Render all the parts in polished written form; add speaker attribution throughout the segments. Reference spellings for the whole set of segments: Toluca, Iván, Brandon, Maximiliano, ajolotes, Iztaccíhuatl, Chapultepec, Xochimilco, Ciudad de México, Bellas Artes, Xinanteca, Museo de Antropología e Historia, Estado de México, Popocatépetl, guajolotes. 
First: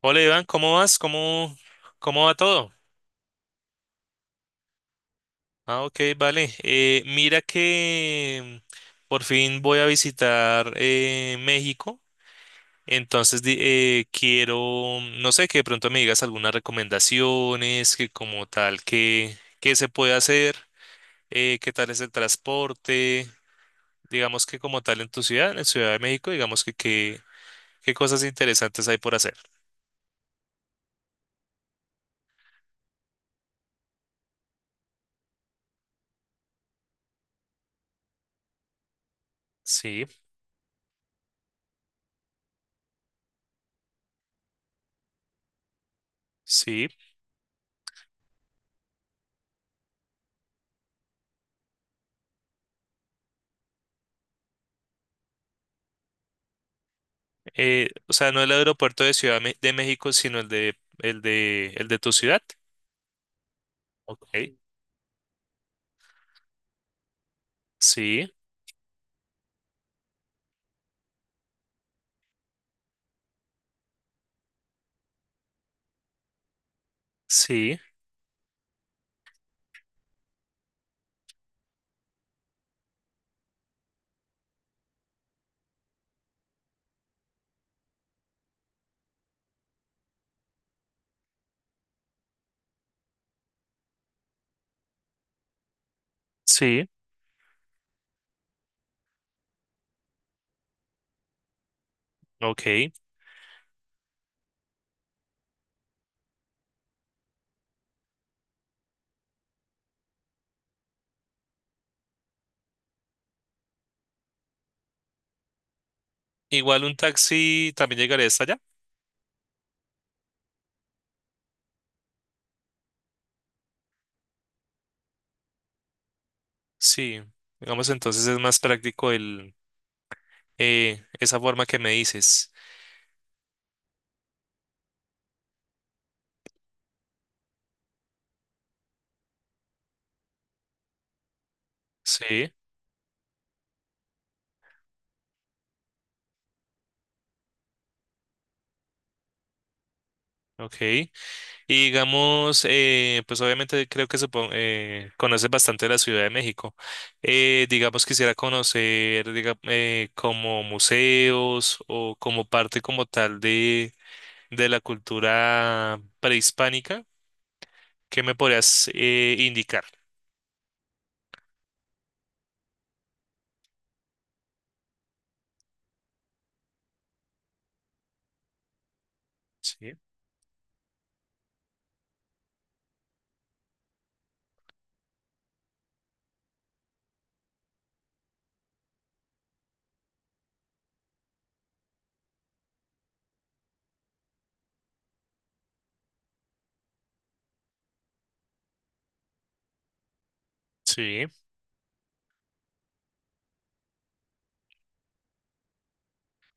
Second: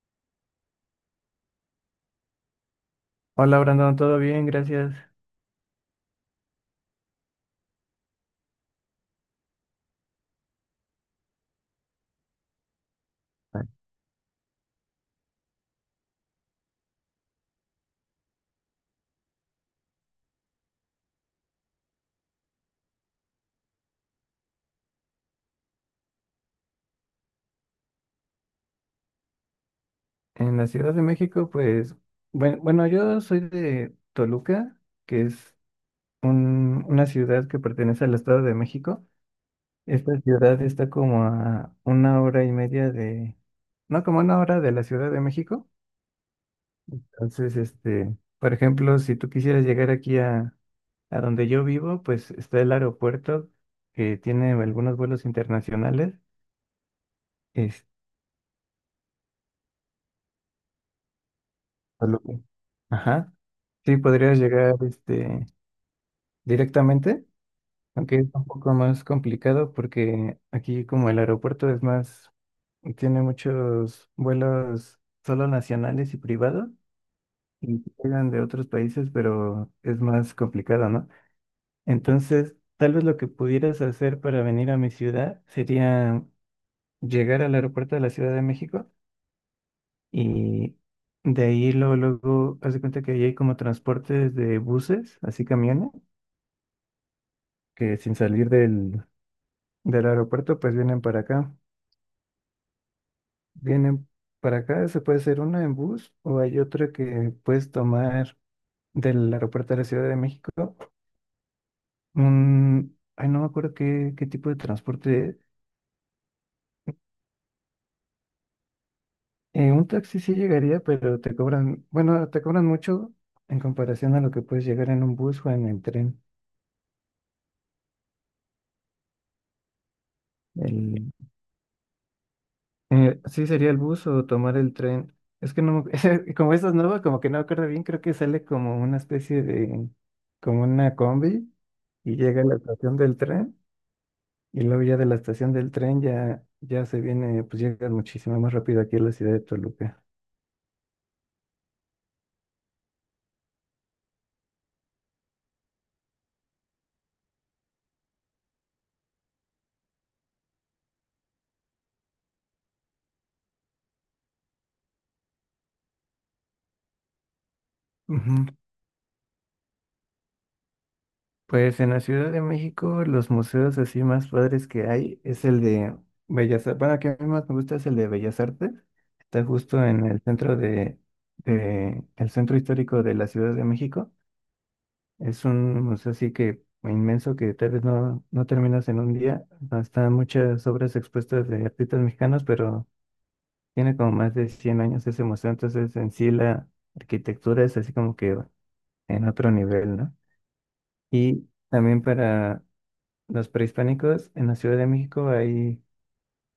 Speaker 1: Hola Iván, ¿cómo vas? ¿Cómo va todo?
Speaker 2: Hola Brandon, todo bien, gracias.
Speaker 1: Ah, ok, vale. Mira que por fin voy a visitar México, entonces quiero, no sé, que de pronto me digas algunas recomendaciones, que como tal, qué se puede hacer, qué tal es el transporte, digamos que como tal en tu ciudad, en Ciudad de México, digamos que qué cosas interesantes hay por hacer.
Speaker 2: En la Ciudad de México, pues, bueno, yo soy de Toluca, que es una ciudad que pertenece al Estado de México.
Speaker 1: Sí,
Speaker 2: Esta ciudad está como a una hora y media de, no, como una hora de la Ciudad de México.
Speaker 1: sí.
Speaker 2: Entonces, este, por ejemplo, si tú quisieras llegar aquí a donde yo vivo, pues está el aeropuerto que tiene algunos vuelos internacionales.
Speaker 1: O sea, no el aeropuerto de de México, sino el de
Speaker 2: a
Speaker 1: tu
Speaker 2: lo que-
Speaker 1: ciudad.
Speaker 2: Ajá. Sí, podrías
Speaker 1: Ok.
Speaker 2: llegar este, directamente, aunque es
Speaker 1: Sí,
Speaker 2: un poco más complicado porque aquí como el aeropuerto es más, tiene muchos vuelos solo nacionales y privados
Speaker 1: sí,
Speaker 2: y llegan de otros países, pero es más complicado, ¿no? Entonces, tal vez lo que pudieras hacer para venir a mi ciudad sería llegar al aeropuerto de la Ciudad de México. Y de ahí, luego, luego, haz de cuenta que ahí hay como transportes de buses, así camiones,
Speaker 1: sí.
Speaker 2: que sin salir del aeropuerto, pues vienen para acá.
Speaker 1: Ok.
Speaker 2: Vienen para acá, se puede hacer una en bus o hay otra que puedes tomar del aeropuerto de la Ciudad de México. Un, ay, no me acuerdo qué, qué tipo de transporte es.
Speaker 1: Igual un taxi también llegaría hasta allá.
Speaker 2: Un taxi sí llegaría, pero te cobran, bueno, te cobran mucho en comparación a lo que puedes llegar en un bus o en el tren.
Speaker 1: Sí. Digamos, entonces es más práctico el,
Speaker 2: El,
Speaker 1: esa forma que me dices.
Speaker 2: Sí, sería el bus o tomar el tren. Es que no, me- como esta es nueva, como que no me acuerdo bien, creo que sale como una especie de, como una combi y llega a
Speaker 1: Sí.
Speaker 2: la estación del tren y luego ya de la estación del tren ya, ya se viene, pues llega muchísimo más rápido aquí a la ciudad de Toluca.
Speaker 1: Ok. Y digamos, pues obviamente creo que conoces bastante la Ciudad de México. Digamos, quisiera conocer como museos o como parte como tal de la cultura prehispánica. ¿Qué me
Speaker 2: Ujú.
Speaker 1: podrías indicar?
Speaker 2: Pues en la Ciudad de México los museos así más padres que hay es el de Bellas Artes, bueno, que a mí más me gusta es el de Bellas Artes, está justo
Speaker 1: Sí,
Speaker 2: en el centro de el centro histórico de la Ciudad de México. Es un museo así que inmenso que tal vez no, no terminas en un día. Están muchas obras expuestas de artistas mexicanos, pero tiene como más de 100 años ese museo, entonces en sí la arquitectura es así como que en otro nivel, ¿no?
Speaker 1: sí,
Speaker 2: Y también para los prehispánicos, en la Ciudad de México hay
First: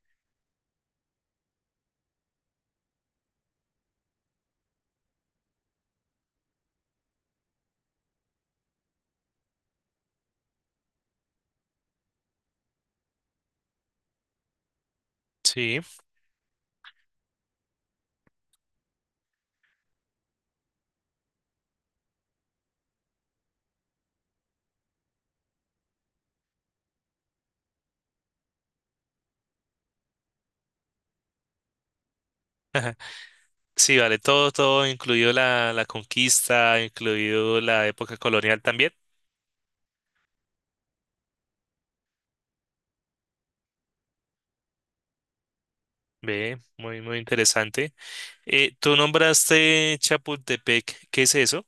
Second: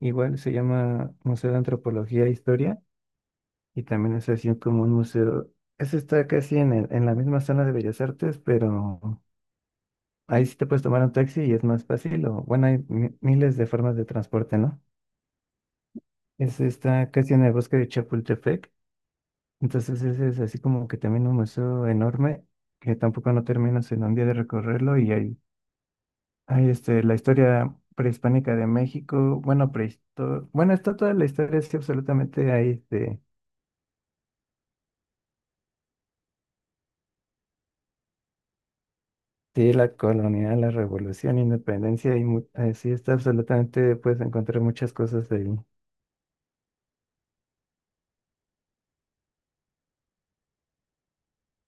Speaker 2: igual, se llama Museo de Antropología e Historia, y también es así como un museo. Ese está casi en la misma zona de Bellas Artes, pero ahí sí te puedes tomar un taxi y es más fácil, o bueno, hay miles de formas de transporte, ¿no?
Speaker 1: sí.
Speaker 2: Es, está casi en el bosque de Chapultepec, entonces ese es así como que también un museo enorme, que tampoco no terminas en un día de recorrerlo, y hay este, la historia prehispánica de México, bueno, bueno, está toda la historia, es que absolutamente ahí, este,
Speaker 1: Sí, vale, todo, todo, incluido la, la conquista, incluido la época colonial también.
Speaker 2: sí, la colonia, la revolución, independencia, y sí, está absolutamente, puedes encontrar muchas cosas ahí.
Speaker 1: Ve, muy, muy interesante. Tú nombraste Chapultepec, ¿qué es eso?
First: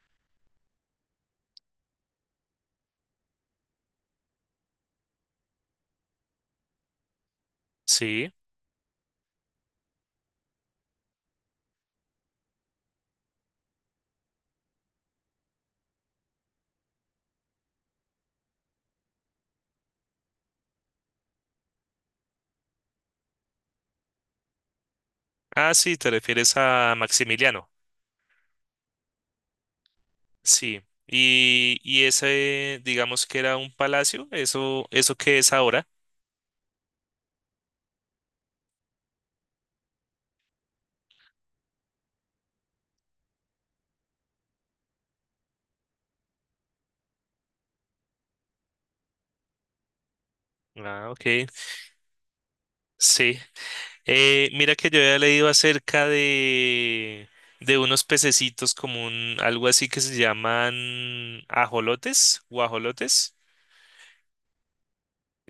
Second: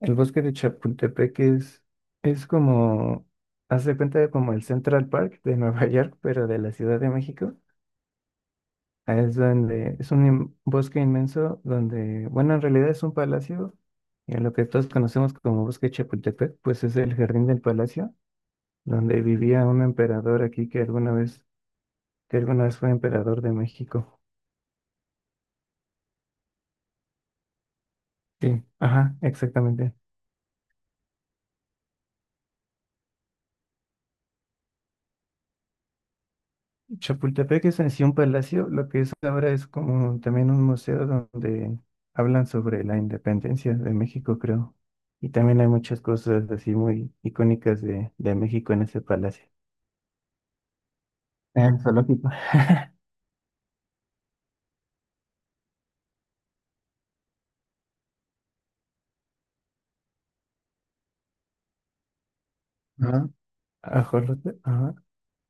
Speaker 2: El bosque de Chapultepec es como, haz de cuenta de como el Central Park de Nueva York, pero de la Ciudad de México.
Speaker 1: Sí.
Speaker 2: Ahí es donde, es un bosque inmenso donde, bueno, en realidad es un palacio, y lo que todos conocemos como bosque de Chapultepec, pues es el jardín del palacio, donde vivía un emperador aquí que alguna vez fue emperador de México.
Speaker 1: Ah, sí, te refieres a Maximiliano.
Speaker 2: Sí, ajá, exactamente.
Speaker 1: Sí. Y ese, digamos que era un palacio, eso que es ahora.
Speaker 2: Chapultepec es en sí un palacio, lo que es ahora es como también un museo donde hablan sobre la independencia de México, creo. Y también hay muchas cosas así muy icónicas de México en ese palacio.
Speaker 1: Ah, ok.
Speaker 2: En zoológico.
Speaker 1: Sí. Mira que yo había leído acerca de unos pececitos como un, algo así que se llaman ajolotes,
Speaker 2: Ajá.
Speaker 1: guajolotes,
Speaker 2: Ajolote, ajá.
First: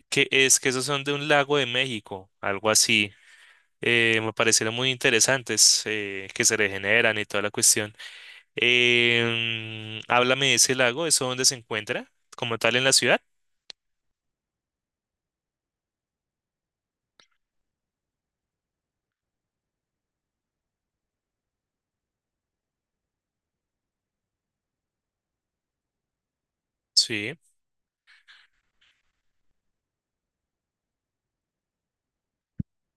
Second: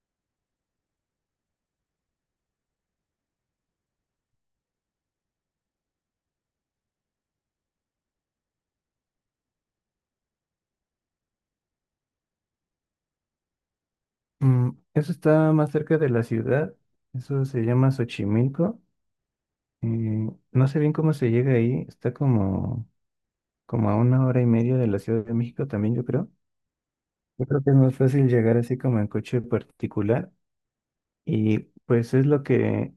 Speaker 1: que es que esos son de un lago de México, algo así. Me parecieron muy interesantes, que se regeneran y toda la cuestión. Háblame de ese lago, ¿eso dónde se encuentra? ¿Como tal en la ciudad?
Speaker 2: Mm, eso está más cerca de la ciudad, eso se llama Xochimilco. Eh, no sé bien cómo se llega ahí, está como, como a una hora y media de la Ciudad de México también, yo creo.
Speaker 1: Sí,
Speaker 2: Yo creo que es más fácil llegar así como en coche particular. Y pues es lo que,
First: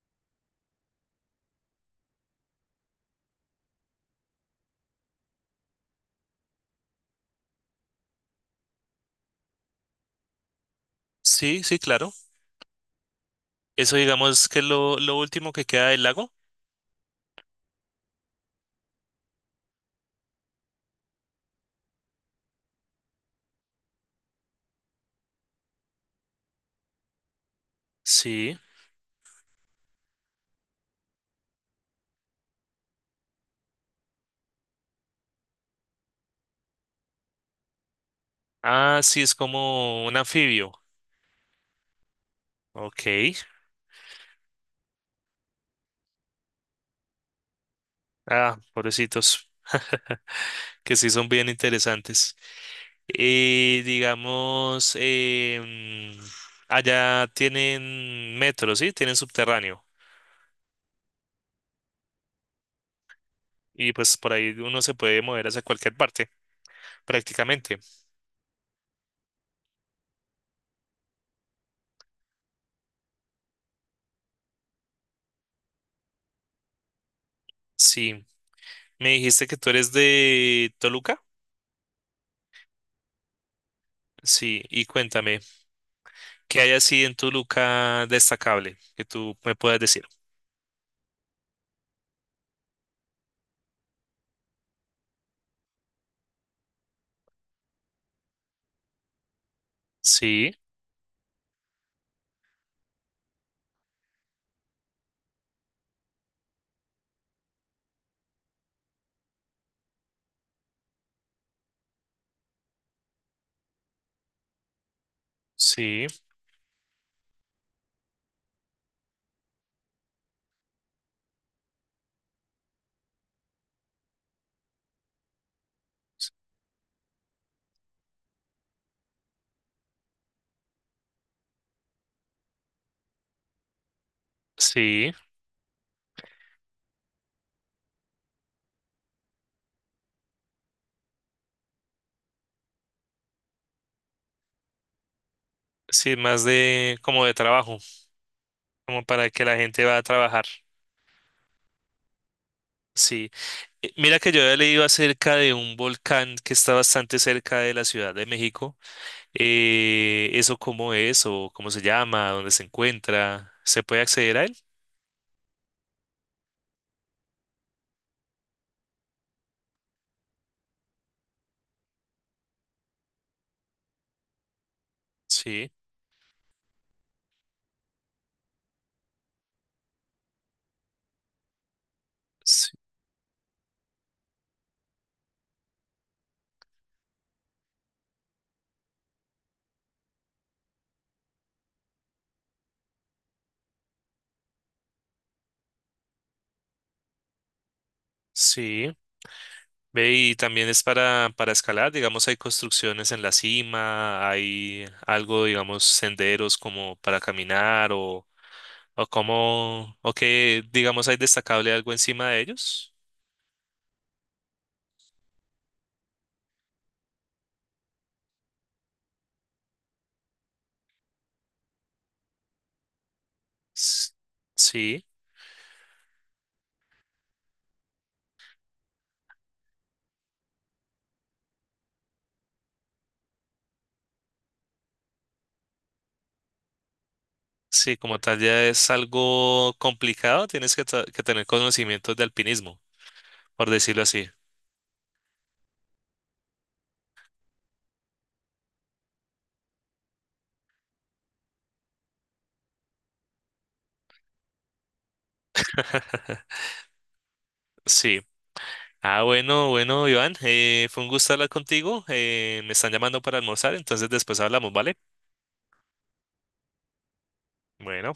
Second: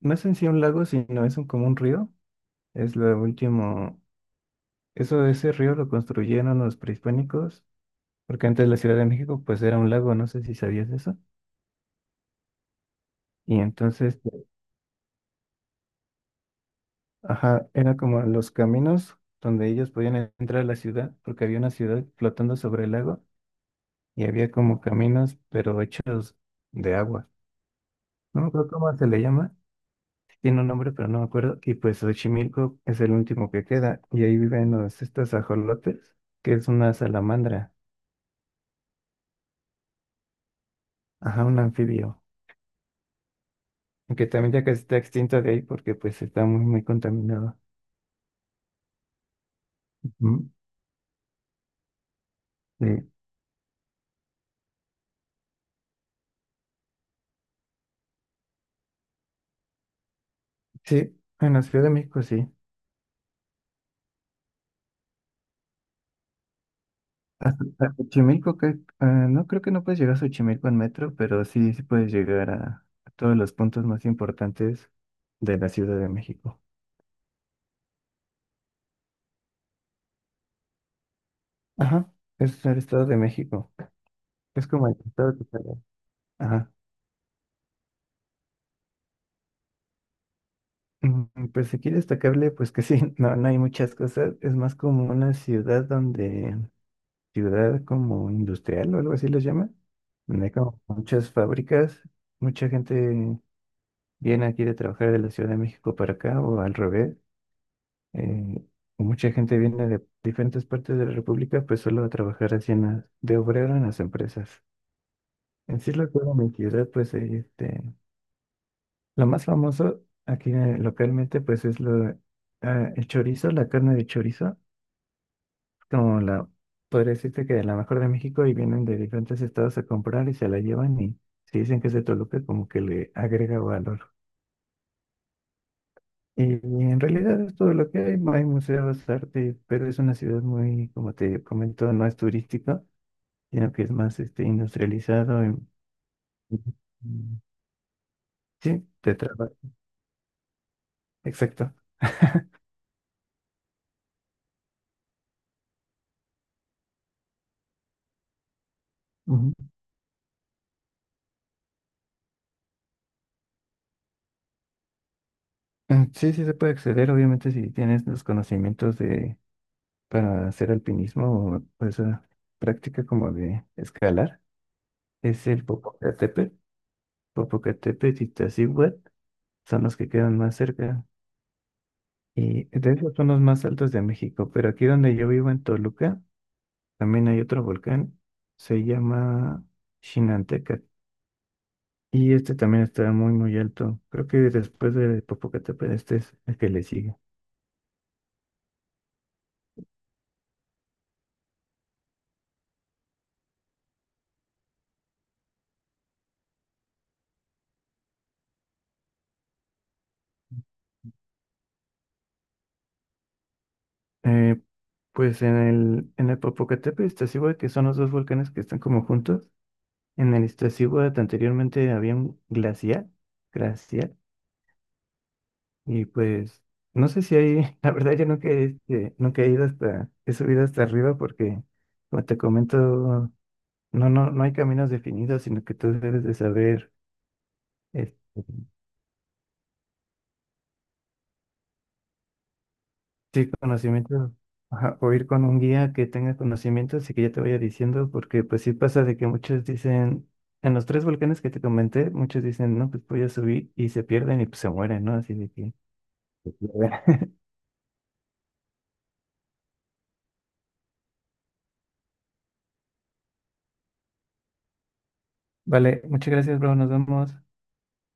Speaker 2: no es en sí un lago, sino es un, como un río. Es lo último, eso, ese río lo construyeron los prehispánicos, porque antes la Ciudad de México pues era un lago, no sé si sabías eso.
Speaker 1: sí, sí, claro.
Speaker 2: Y
Speaker 1: Eso
Speaker 2: entonces,
Speaker 1: digamos que es lo último que queda del lago.
Speaker 2: ajá, era como los caminos donde ellos podían entrar a la ciudad, porque había una ciudad flotando sobre el lago y había como caminos, pero hechos de agua. No me
Speaker 1: Sí.
Speaker 2: acuerdo cómo se le llama, tiene un nombre, pero no me acuerdo. Y pues Xochimilco es el último que queda. Y ahí viven los, estos ajolotes, que es una salamandra,
Speaker 1: Ah, sí, es como un anfibio.
Speaker 2: ajá, un anfibio.
Speaker 1: Ok.
Speaker 2: Aunque también ya que está extinto de ahí porque pues está muy, muy contaminado.
Speaker 1: Ah, pobrecitos.
Speaker 2: Ujú.
Speaker 1: Que sí son bien interesantes.
Speaker 2: Sí.
Speaker 1: Digamos, allá tienen metro, ¿sí? Tienen subterráneo.
Speaker 2: Sí, en la Ciudad de México sí.
Speaker 1: Y pues por ahí uno se puede mover hacia cualquier parte, prácticamente.
Speaker 2: A Xochimilco, que, ah, no creo que no puedes llegar a Xochimilco en metro, pero sí, sí puedes llegar a todos los puntos más importantes de la Ciudad de México.
Speaker 1: Sí. Me dijiste que tú eres de Toluca.
Speaker 2: Ajá, es el Estado de México.
Speaker 1: Sí,
Speaker 2: Es
Speaker 1: y
Speaker 2: como el Estado
Speaker 1: cuéntame,
Speaker 2: de Italia.
Speaker 1: ¿qué
Speaker 2: Ajá.
Speaker 1: hay así en Toluca destacable que tú me puedas decir?
Speaker 2: Mm, pues aquí destacable, pues que sí, no, no hay muchas cosas. Es más como una ciudad donde, ciudad como industrial o algo así les llama, donde
Speaker 1: Sí,
Speaker 2: hay como muchas fábricas, mucha gente viene aquí de trabajar de la Ciudad de México para acá o al revés. Eh, mucha gente viene de diferentes partes de la República, pues solo a trabajar así en las, de obrero en las empresas. En sí,
Speaker 1: sí,
Speaker 2: lo que era mi ciudad, pues ahí, este, lo más famoso aquí localmente, pues es lo, ah, el chorizo, la carne de chorizo, como la, podría decirte que la mejor de México y vienen de diferentes estados a comprar y se la llevan y si dicen que es de Toluca, como que le agrega valor.
Speaker 1: sí,
Speaker 2: Y, en realidad es todo lo que hay museos, arte, pero es una ciudad muy, como te comento, no es turística, sino que es más este, industrializado.
Speaker 1: sí, más
Speaker 2: Ujú.
Speaker 1: de como de trabajo,
Speaker 2: Sí,
Speaker 1: como
Speaker 2: te
Speaker 1: para que
Speaker 2: traba,
Speaker 1: la gente va a trabajar.
Speaker 2: exacto.
Speaker 1: Sí. Mira que yo había leído acerca de un volcán que está bastante cerca de la Ciudad de México. ¿Eso cómo es o cómo se llama? ¿Dónde se encuentra? ¿Se puede acceder a él?
Speaker 2: Ah, sí, sí se puede acceder, obviamente, si tienes los conocimientos de para hacer alpinismo o esa práctica como de escalar. Es el
Speaker 1: Sí,
Speaker 2: Popocatépetl, Popocatépetl y Tazíhuatl, son los que quedan más cerca. Y
Speaker 1: sí,
Speaker 2: de hecho son los más altos de México, pero aquí donde yo vivo en Toluca, también hay otro volcán, se llama Xinanteca. Y este también está muy, muy alto. Creo que después de Popocatépetl, este es el que le sigue.
Speaker 1: sí. Ve, y también es para escalar, digamos, hay construcciones en la cima, hay algo, digamos, senderos como para caminar o como, o que, digamos, hay destacable algo encima de ellos.
Speaker 2: Eh, pues en el Popocatépetl y Iztaccíhuatl, que son los dos volcanes que están como juntos, en el Iztaccíhuatl anteriormente había un glacial,
Speaker 1: S-
Speaker 2: glacial,
Speaker 1: Sí,
Speaker 2: y pues no sé si hay, la verdad yo nunca, he, este, nunca he ido hasta, he subido hasta arriba porque, como te comento, no, no, no hay caminos definidos, sino que tú debes de saber,
Speaker 1: sí, como tal
Speaker 2: este,
Speaker 1: ya es algo complicado, tienes que, que tener conocimientos de alpinismo,
Speaker 2: sí,
Speaker 1: por decirlo así.
Speaker 2: conocimiento, ajá, o ir con un guía que tenga conocimientos y que ya te vaya diciendo, porque pues sí pasa de que muchos dicen, en los tres volcanes que te comenté, muchos dicen, no, pues voy a subir y se pierden y pues se mueren, ¿no? Así de que...
Speaker 1: Sí. Ah, bueno, bueno, Iván, fue un gusto hablar contigo, me están llamando para almorzar, entonces después hablamos, ¿vale?
Speaker 2: Vale, muchas gracias, bro, nos vemos.
Speaker 1: Bueno.